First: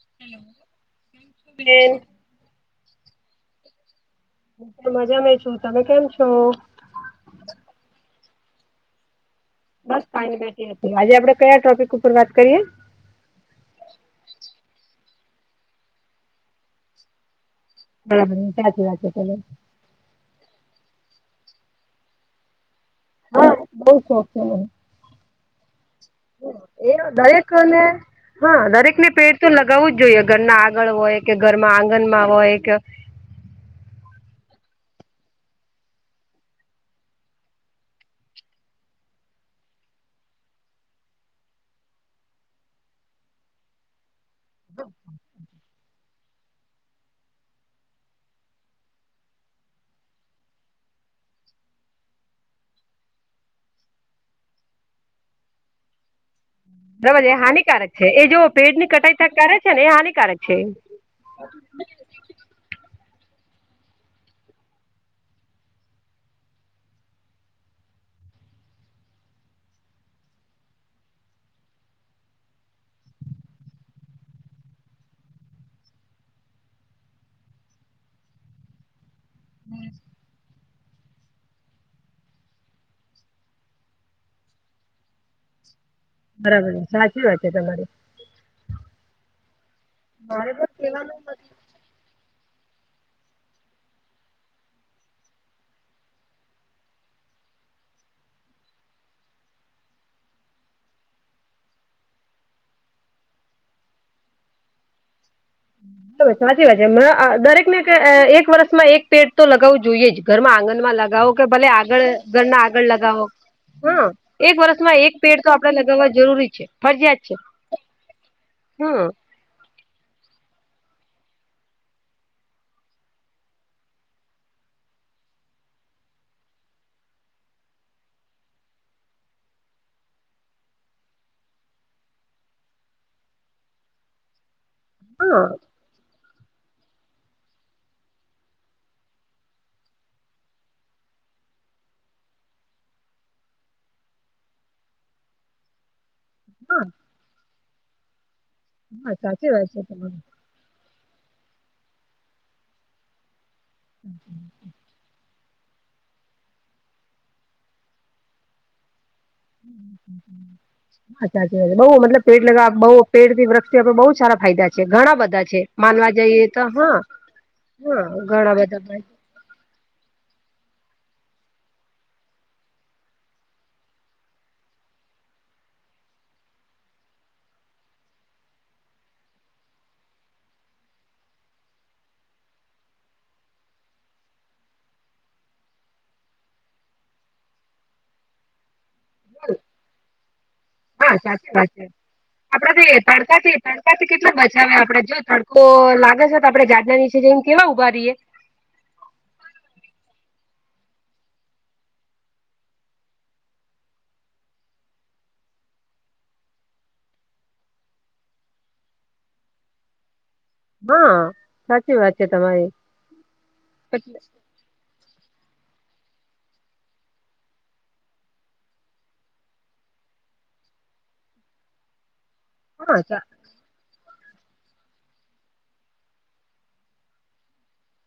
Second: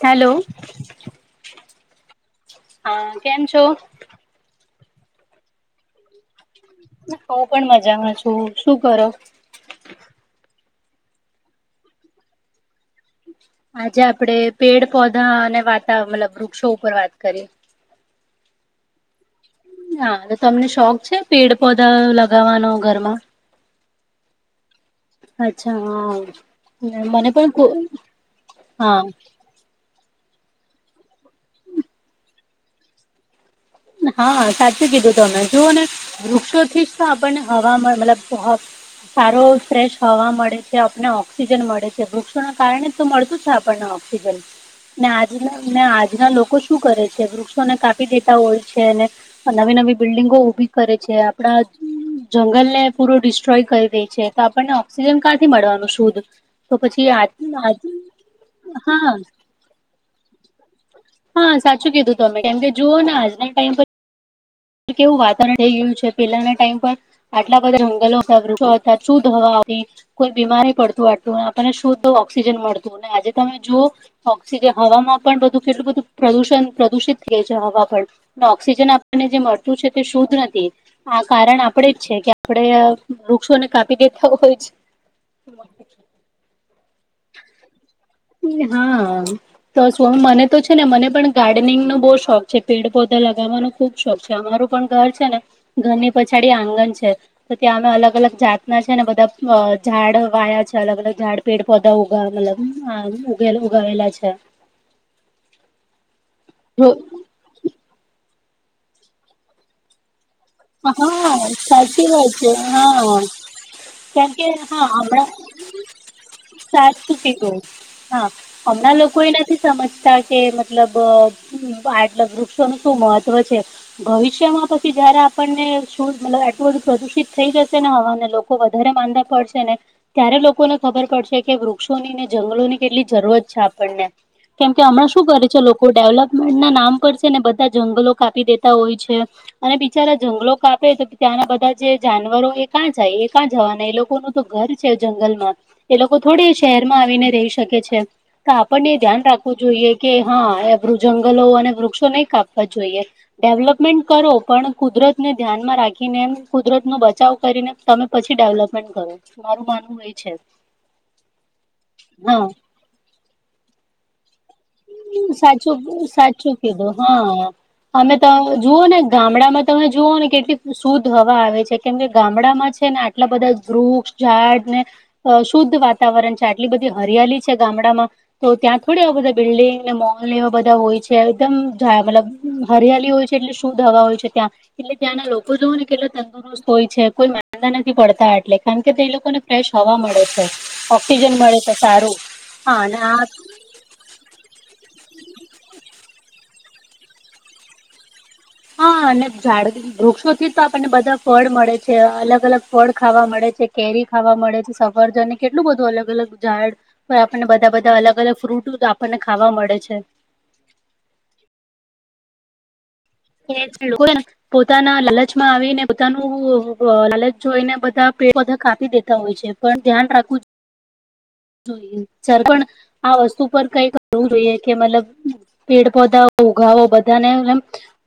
Hello hello હા કેમ છો હું મજા મા છું તમે કેમ છો હું પણ મજામાં છું શું કરો બસ ખાઈને બેઠ હતી આજે આપડે કયા ટોપિક ઉપર વાત કરીએ આજે આપડે પેડ પૌધા અને વાતાવરણ મતલબ વૃક્ષો ઉપર વાત કરીએ હા સાચી વાત છે ચલો હા તમને શોખ છે પેડ પૌધા લગાવવાનો ઘરમાં હા બહ શોખ છે મને અચ્છા હ એ દરેને હા દરેકને પેટ તો લગાવું જ જોઈએ ઘરના આગળ હોય કે ઘરમાં આંગણમાં હોય કે હા સાચું કીધું ત તમને જોઓને વૃક્ષોથી જ તો આપણને હવામાં મતલબ સારો ફ્રેશ હવા મળે છે આપને ઓક્સિજન મળે છે વૃક્ષોના કારણે મળતું છે આપણને ઓક્સિજન ને આજના ને આજના લોકો શું કરે છે વૃક્ષોને કાપી દેતા હોય છે ને નવી નવી બિલ્ડિંગો ઉભી કરે છે આપડા. જંગલ ને પૂર ડિસ્ટ્રોય કરી દે છે તો આપણને ઓક્સિજન ક્યાંથી મળવાનું શુદ. બરાબર એ હાનિકારક છે એ જો પેડ ની હા કટાઈ થ કરે છે ને એ હાનિકારક છે. હા સાચું કીધું તું તમે કેમ કે જુઓ ને આજના ટાઈમ પર કેવું વાતાવરણ થઈ ગયું છે પેલાના ટાઈમ પર. આટલા બધા જંગલો હતાથ વૃક્ષો શુદ્ધ હવા. કોઈ બીમારી પડતું આટતું આપણને શુદ્ધ ઓક્સિજન મળતું આજે તમે જોઓ. ઓક્સિજન હવામાં પણ બધું કેટલું બધું પ્રદુષણ પ્રદુષિત થય છે હવા પણ. ઓક્સિજન આપણને જે મળતું છે તે શુદ્ધ નથી. આ કારણ આપડે જ છે કે આપડે વૃક્ષોને કાપી દેતા હોય જ. હ [inaudible] બરાબર છે સાચી વાત છે તમારી. હા તો સ્વામી મને મારે તો છે પણ ને મને કહેવાનું પણ ગાર્ડનિંગ નો બહુ શોખ. પેડ પધા લગાવવાનો ખુબ શોખ છે અમારું પણ ઘર છે ને ઘરની પછાડી આંગણ છે. તો ત્યાં અમે અલગ અલગ જાતના છે ને બધા ઝાડ વાયા છે અલગ અલગ ઝાડ પેડ પધા ઉગા મતલબ. હ ઉગે ઉગાવેલા છે. સાચી વાત છે દરેક. એક વર્ષમાં એક પેટ તો લગાવું જોઈએ જ ઘરમાં આંગણ. ઘમાં લગાવો હા કે ભલે આગળ સાચી વાત છે ઘરના આગળ હા લગાવો. હા કેમ કે એક હા વર્ષમાં એક હમણાં પેડ તો આપડે લગાવવા જરૂરી છે સાચું ફરજિયાત છે. કીધું. હા હમણાં હમ લોકો એને. નથી સમજતા કે મતલબ આટલ વૃક્ષોનું શું મહત્વ છે. ભવિષ્યમાં પછી જયારે આપે. આપણને શું મ આટલું બધું પ્રદુષિત થઈ જશે ને હવાને લોકો વધારે માંદા પડશે ને. ત્યારે લોકોને ખબર પડશે કે વૃક્ષોની ને જંગલોની કેટલી જરૂરત છે આપણને. કેમ કે હમણાં શું હા કરે છે લોકો. ડેવલપમેન્ટ ના નામ પર છે ને બધા જંગલો કાપી દેતા હોય છે અને બચારા જંગલો કાપે તો ત્યાંના બધા જે જાનવરો એ ક્યાં જાય એ ક્યાં જવાના એ લોકોનું. તો ઘર છે જંગલમાં. એ લોકો થોડી હા શહેરમાં આવીને રહી શકે છે તો આપણને હા ધ્યાન સાચી રાખવું વાત છે જોઈએ કે તમારી હા. જંગલો અને વૃક્ષો નહી કાપવા જોઈએ ડેવલપમેન્ટ કરો પણ. કુદરતને ધ્યાનમાં રાખીને એમ કુદરત નો બચાવ કરીને તમે પછી ડેવલપમેન્ટ કરો. મારું માનવું એ છે અરછા બઉ મતલબ હા પેટ લગાવ બહુ. પેડથી વૃક્ષતિ આપણે બહુ સારા ફદ છે. ઘણા બધા છે સાચું માનવા જઈએ સાચું તો કીધું હા હા અમે ઘણા જુઓ ને બધા ગ ગામડામાં તમે જુઓ ને કેટલી શુદ્ધ હવા આવે છે કેમ કે ગામડામાં છેને, આટલા બધા વૃક્ષ ઝાડ ને અ શુદ્ધ વાતાવરણ છે આટલી બધી હરિયાળલી છે, ગામડામાં તો ત્યાં થોડી આ બધા બિલ્ડિંગને મોલ એવા બધા હોય છે એકદમ મતલબ હરિયાળલી હોય છે, એટલે શું દવા હોય છે ત્યાં એટલે ત્યાં ના લોકો જોવ ને કેટલા તંદુર ય છે કોઈ માંદા નથી પડતા એટલે કારણ કે તે લોકોને ફ્રેશ હવા મળે છે. હા ઓક્સિજન સાચી મળે તો સારું હા અને આ તડકા થી કેટલા બચાવ આપડે જો તડકો લાગે છે તો આપડે જાાડના નીચે જેમ કેવા ઉઊભા રએ હા અને જાડ વૃક્ષો થી તો આપણને બધા ફળ મળે છે અલગ અલગ ફળ ખાવા મળે છે, કેરી ખાવા મળે છે, સફરજને કેટલું બધું અલગ અલગ ઝાડ પણ આપણને બધા બધા અલગ અલગ ફ્રૂટ તો આપણને ખાવા મળે છે. હા સાચી વાત છે, તમારી [unintelligible] એ લોકો એ. એટલે પોતાના લાલચમાં આવીને પોતાનું લાલચ જોઈને બધા પે પધાાપી દેતા હોય છે. પણ ધ્યાન રાખવું જોઈ જાર પણ હા આ સા વસ્તુ પર કઈક જોવું જોઈએ કે મતલબ પેડ પોધાઓ ઉઘાો બધાને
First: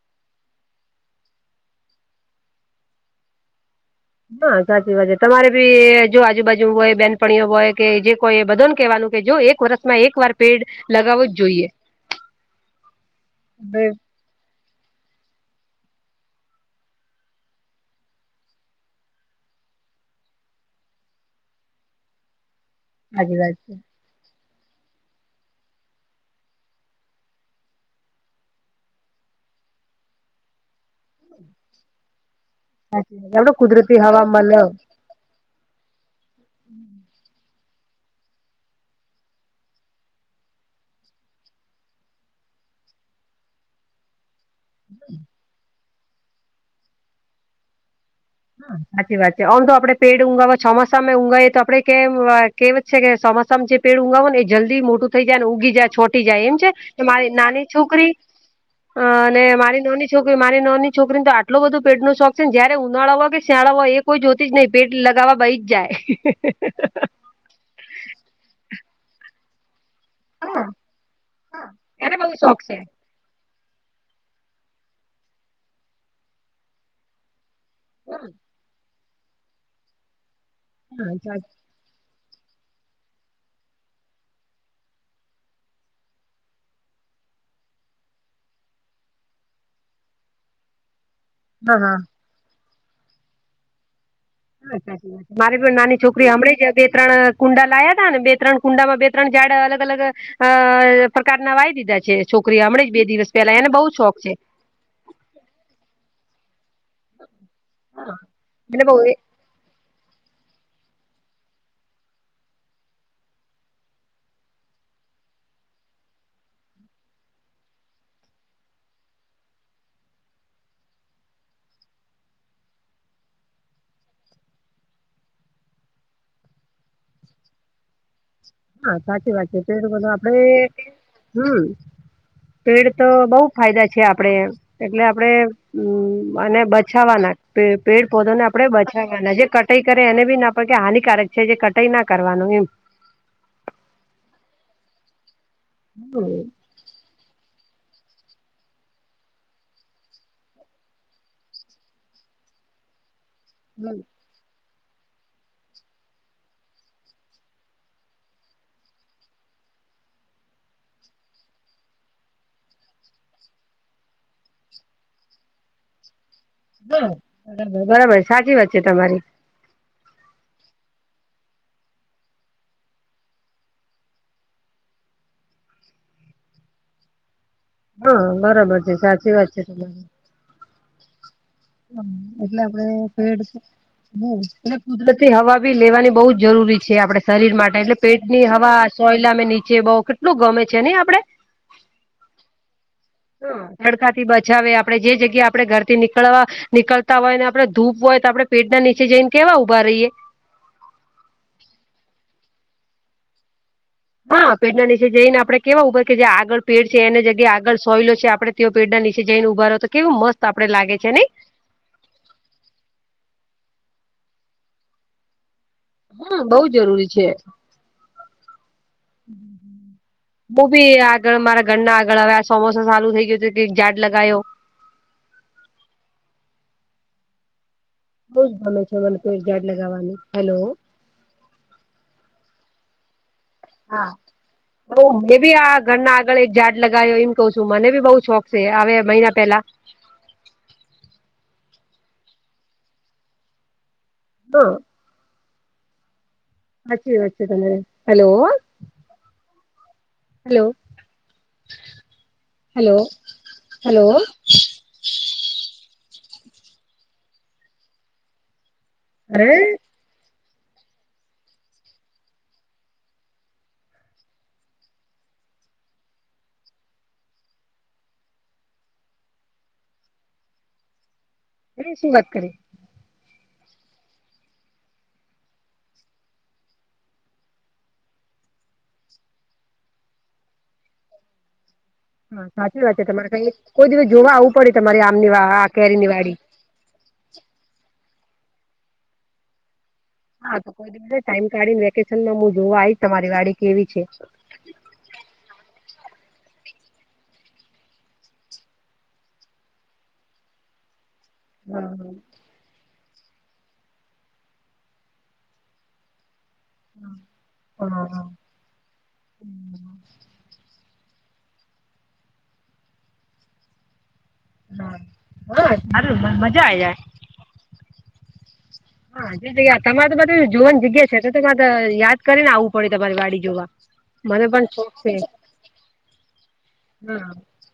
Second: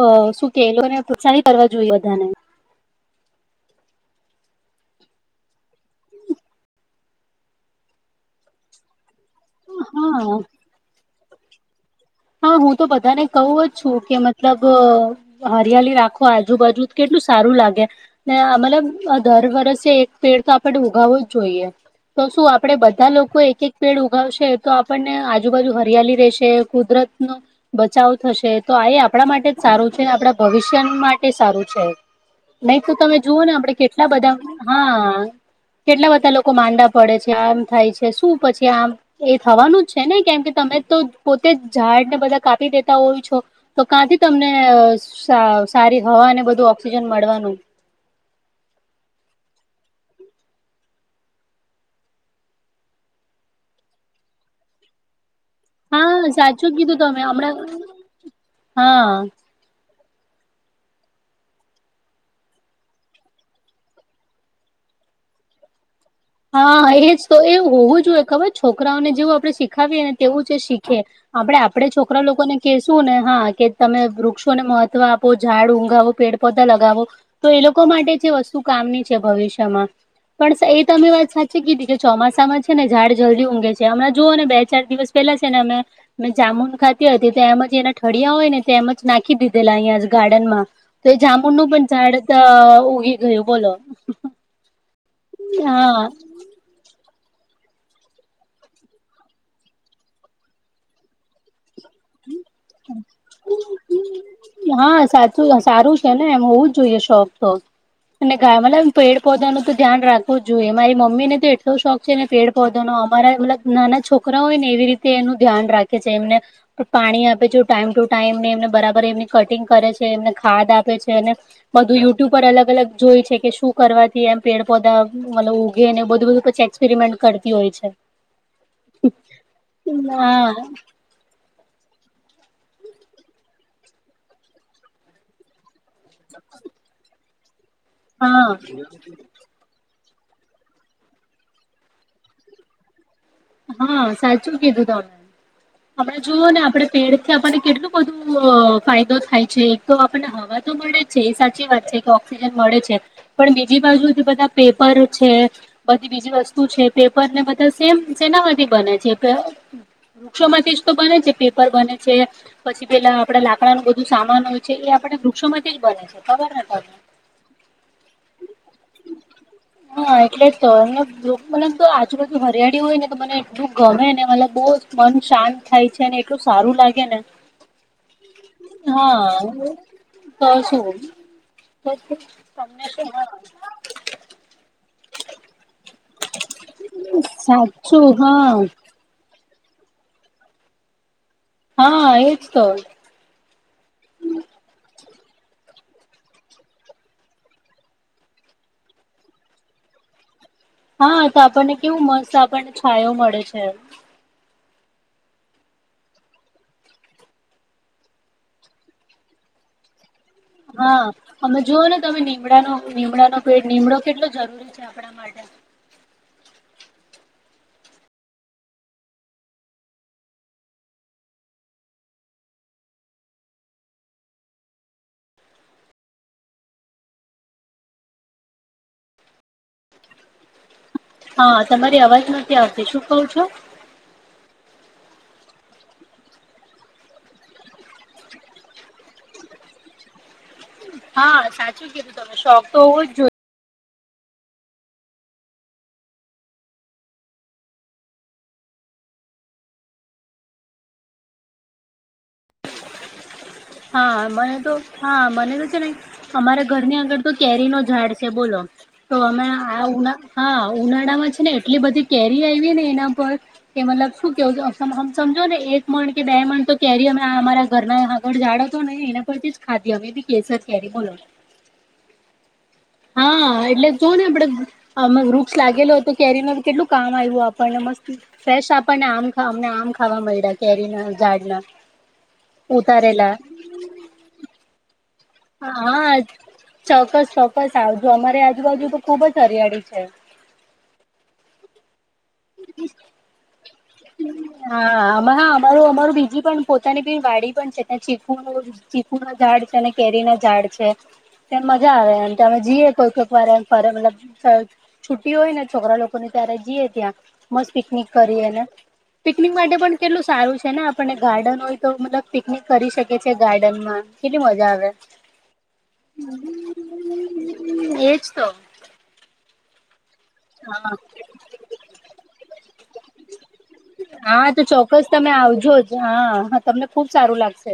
અ શું કેલો ને પ્રત્સાહી કરવા જોઈએ, બધાને હા સાચી વાત છે, તમારે બી જો આજુબાજુ હોય બેનપણીઓ હોય, કે જે કોઈ બધો ને કહેવાનું કે જો એક વર્ષમાં એક વાર હા પેડ લગાવવો જ જોઈએ. હા હું તો બધાને કહું જ છુ, કે મતલબ હરિયાલી રાખો આજુબાજુ કેટલું સારું લાગે. ને મતલબ દર વર્ષે એક પેડ તો આપણે ઉગાવવો જ જોઈએ. તો શું આપડે બધા સાચી લોકો વાત એક એક છે પેડ ઉગાવશે તો આપણને આજુબાજુ હરિયાલી રહેશે કુદરતન બચાવ થશે તો આ એ આપણા માટે જ સારું છે, આપણા ભવિષ્ય માટે સારું છે. નહી તો તમે સાચી વાત જુઓ, ને આપડે આપણેે કુદરતી કેટલા હવા બધા મલે હા કેટલા બધા લોકો માંડા પડે છે, આમ થાય છે શું પછી આમ એ થવાનું જ છેને, કેમ કે તમે તો પોતે ઝાડને બધા કાપી દેતા હોય છો, તો કાંથી તમને સારી હવા અને બધું ઓક્સિજન મળવાનુ હા સાચી વાત છે, આમ તો આપડે પેડ ઊગાવા ચોમાસામાં ઊગાવીએ તો આપડ કેમ કે છે કે સોમાસામ જે પે ઊગાવો ને એ જલ્દી મોટુ થઈ જાય છોટી હા જાય એમ સાચું છે, કીધું તમે મારી હમણાં નાની છોકરી હા અને મારી નાની કે મારી ના ની છોકરીને તો આટલો બધ પે નો શોખ છે, જયારે ઉનાળા કે શિયાળા હોય એ કોઈ જોતી જ નહી, પેટ લગાવવા બહી જ જાય. હા એજ તો એ હોવું જોઈએ, ખબર છોકરા ઓને જેવું આપડે શીખાવીએ ને તેવું છે, હા શીખે આપડે આપડે એને છોકરા બહુ લોકોને શોખ છે. કશું ને હા કે તમે વૃક્ષોને મહત્વ આપો ઝાડ ઊંગાવો પેડપોધા લગાવો તો એ લોકો માટે જે હા વસ્તુ કામની છે, ભવિષ્યમાં પણ એ તમે વાત સાચી કીધી કે ચોમાસામાં છે ને ઝાડ જલ્દી ઊઘે છે, હમ જુઓ ને બે ચાર દિવસ પેલા છે ને અમે મેં જામુન ખાતી હતી તો એમ જ એના ઠળિયા હોય ને તો એમ જ નાખી દીધેલા અહી ગાર્ડનમા તો જામુનનું હા પણ હા ઝડ ઉગી ગયુ બોલો હ સાચી વાત મારી પણ નાની હા છોકરી હમણાં જ બે ત્રણ કુંડા લાયા ત ને બે ત્રણ કુંડામાં બે ત્રણ જાડા અલગ અલગ અ પ્રકારના વાઈ દીધા છે. છોકરી હમળે જ બે દિવસ પેલા એને બઉુ શોખ છે. હા સાચું સારું છેને, એમ હોવું જ જોઈએ શોખ તો અને એટલે મતલબ બઉ પે એ પધાનું તો ધ્યાન રાખવું જ જોઈએ મારી મમ્મીને તો એટલો શોખ છેને, પેડ પૌધો અમારા નાના છોકરી છોકરા હોય ને એવી રીતે એનું ધ્યાન રાખે છે એમને પાણી આપે છેું ટાઈમ ટુ ટાઈમને એમને બરાબર એમની કટિંગ કરે છે એમને ખાદ આપે છે બધું યુટ્યુબ પર અલગ અલગ જોય છે કે શું કરવાથી એમ પેડ પોધા મતલબ ઉઊગી ને બધું બધું પછી એક્સપેરિમેન્ટ કરતી હોય છે હા સાચી વાત છે તો એ બધું આપડે હા હમ પેડ તો બહુ ફાયદા છે આપડે એટલે આપડે હમ અને બચાવવાના પેડ પૌધાને આપણેે હા બચાવવાના જે કટાઈ કરે એને બી ના પડે કે હાનિકારક છે જે કટાઈ ના કરવાનું એમ હા સાચું કીધું તમણે હમણા જોઓ હા ને આપણે પેડથી આપણને કેટલું બધું ફાયદો થાય છે એક તો આપણને હવા તો મળે એ સાચી વાત છે કે ઓક્સિજન મળે છે પણ બીજી બાજુથી બધા પેપર છે બધી બીજી વસ્તુ છે પેપર ને બધા સેમ સના માંથી બને છે વૃક્ષો માંથી જ તો બને છે પેપર બને છે પછી પેલા આપડે લાકડાનુંબધું સામાન હોય છે એ આપડે વૃક્ષોમાં જ બને છે ખબર તમને બરાબર બરાબર સાચી વાત છે તમારી હા એટલે જ તો એ મને તો આજુરોજુ હરિયાળી હોય ને મને એટલું ગમે ને મતલબ બહુ જ મન શાંત થાય છે અનેને એટલું સારું લાગે ને હા બરાબર છે સાચી હા વાત છે તમારી તો શું હમ એટ કુદરતી હવા બી લેવાની બહ જ જરૂરી છે આપડે શરીર માટે એટલે સાચું પેટની હવા હા સોયલા મે નીચે બઉ કેટલું ગમે છે નહ આપડે હા એ જ તો તડકાથી બચાવે આપડણે જે જગ્યા આપડે ઘરથી નીકળવા નીકળતા હોય ને આપડણે ધૂપ હોય તો આપડણે પેટના નીચે જઈને કેવા ઉઊભા રહીયએ હા તો આપણને કેવું મસ્ત આપણને છાયો મળે છેમ હા પેડના નીચે જઈને આપણે કેવા ઉપર કે જે આગળ પેડ છે એને જગ્યાએ આગળ સોયલો છે આપણે તેઓ પેટના નીચ જઈને ઉભા તો કેવો મત હા અમે જોુઓ ને તમેમડાનો નિમડાનો પેટ નિનીમડો કેટલો જરૂરી છે આપણા માટે હા બઉ જરૂરી છે. [unintelligible] બહ બી આગળ મારા ઘરના આગળ હવે આ સમોસા ચાલુ થઈ ગયો છે કઈક ઝાડ લગાવો બઉ જ ગમે છે મને પ ઝાડ લગાવવાની હેલો હા તમારી અવાજ નથી આવતી શું કવ છો હા. હ મેં બી આ ઘરના આગળ એક ઝાડ લગાવ્યો એમ કઉ છું મને ભી બઉુ શોખ છે હ મહિના પેલા હા સાચું કીધું તમે શોખ તો હોવું જ જોઈએ [unintelligible] વાચી વા હલો હલો હલો હા મને તો હા મને તો છે ને અમારા ઘરની આગળ તો કેરી નો ઝાડ છે બોલો તો હમે અરે આ ઉ હા ઉનાળામાં છે ને એટલી બધી કેરી આવી ને એના પર કે મતલબ શું કેવુંમ સમજો ને એક મણ કે બે મણ તો કેરી અમે અમારા ઘરના જાડ ડો તો નહીં એના પરથી જ ખાધી અમે બી કેસર કેરી બોલો અરે શું [unintelligible] હા એટલે જો ને આપડે અમે વૃક્ષ લાગેલો તો કેરીમાં કેટલું કામ આવ્યું આપણને મસ્ત ફ્રેશ આપણને આમ અમને આમ ખાવા મળ્યા કેરી ના ઝાડના હા સાચી વાત છે ઉતારેલા તમારે ક કોઈ દિવસ જોવા આવવું પડે તમારે આમની વા આ કેરીની હા વાડી ચોક્કસ ચોક્કસ આવજો અમારી આજુબાજુ તો ખુબ જ હરિયાળી છે હા તો કોઈ દિવસ ટાઈમ કાઢી ને વેકેશન માં હું જોવા આઈશ તમારી વાડી કેવી છે હા આ હા અમારું અમારું બીજી પણ પોતાની બી વાડી પણ છે ત્યાં ચીકુ નું ચીકુ નું ઝાડ છે અને કેરી ના ઝાડ છે હા મજા આવે હા એમ અમે જઈએ કોઈ કોઈક વાર એમ ફ મતલબ છુ્ટી હોય ને છોકરા લોકો ત્યારે જઈએ ત્યાં મસ્ત પિકનિક હા કરી અને પિકનિક માટે પણ કેટલું સારું છે ને આપણને ગાર્ડન હોય તો મતલબ પિકનિક કરી શકે છે ગાર્ડનમાં કેટલી મજા આવે હા હા સારું મજા આવી જાય એજ તો જગ તમારે તો બધા જોવાની હા જગ્યા છે, તો તમારે યાદ કરીને આવું પડે તમારે વાડી જોવા મને હા તો પણ શોખ ચોક્કસ છે. તમે આવજો. હા. તમને ખુબ હા સારું લાગશે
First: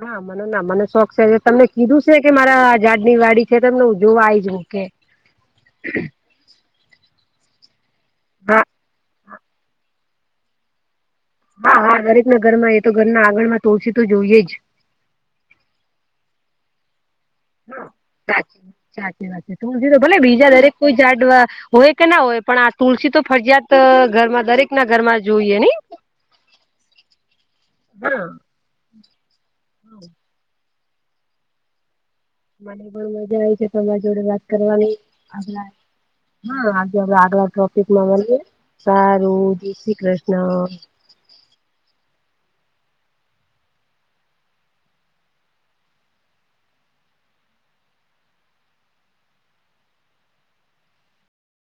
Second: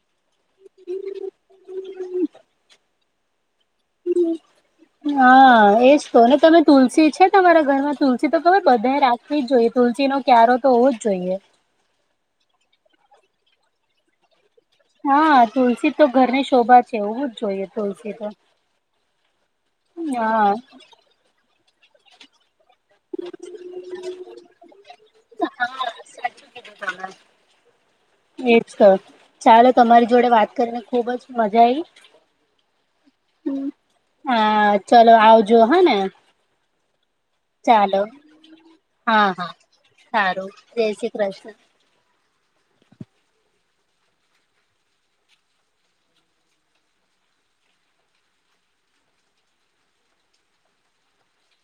હા મનો ના મને શોખ છે તમને કીધું છે કે મારા ઝાડ ની વાડી છે તમને હું જોવા આવી જ હું કે હા એજ તો કોને [unintelligible] તમે તુલસી છે તમારા ઘરમાં તુલસી તો ખબર હા બધા રાખવી જ જોઈએ તુલસી નો ક્યારો તો હોવો જ જોઈએ. હા હા દરેક ના ઘર માં એ તો ઘરના આગળ માં તુલસી તો જોઈએ જ હા તુલસી તો ઘર ને શોભા કેવું જ જોઈએ. તુલસી તો સાચી વાત સાચી વાત છે તુંડ્ર ભલે હા બીજા દરેક કોઈ જાડવા હોય કે ના હોય પણ આ તુલસી તો ફરિયાત ઘરમાં દરેક ના ઘરમાં જોઈએ ને. હા સાચું કીધું તમે હા. એજ કર ચાલો તમારી જોડે વાત કરીને ખુબ જ મજા આવી. મને પણ મજા આવી છે તમારા જોડે વાત હા કરવાની, ચલો આગળ આવજો હા ને હા આજે આગલા ચાલો ટોપિકમાં હા સારું હા જ શ્રી સારું કૃષ્ણ. જય શ્રી કૃષ્ણ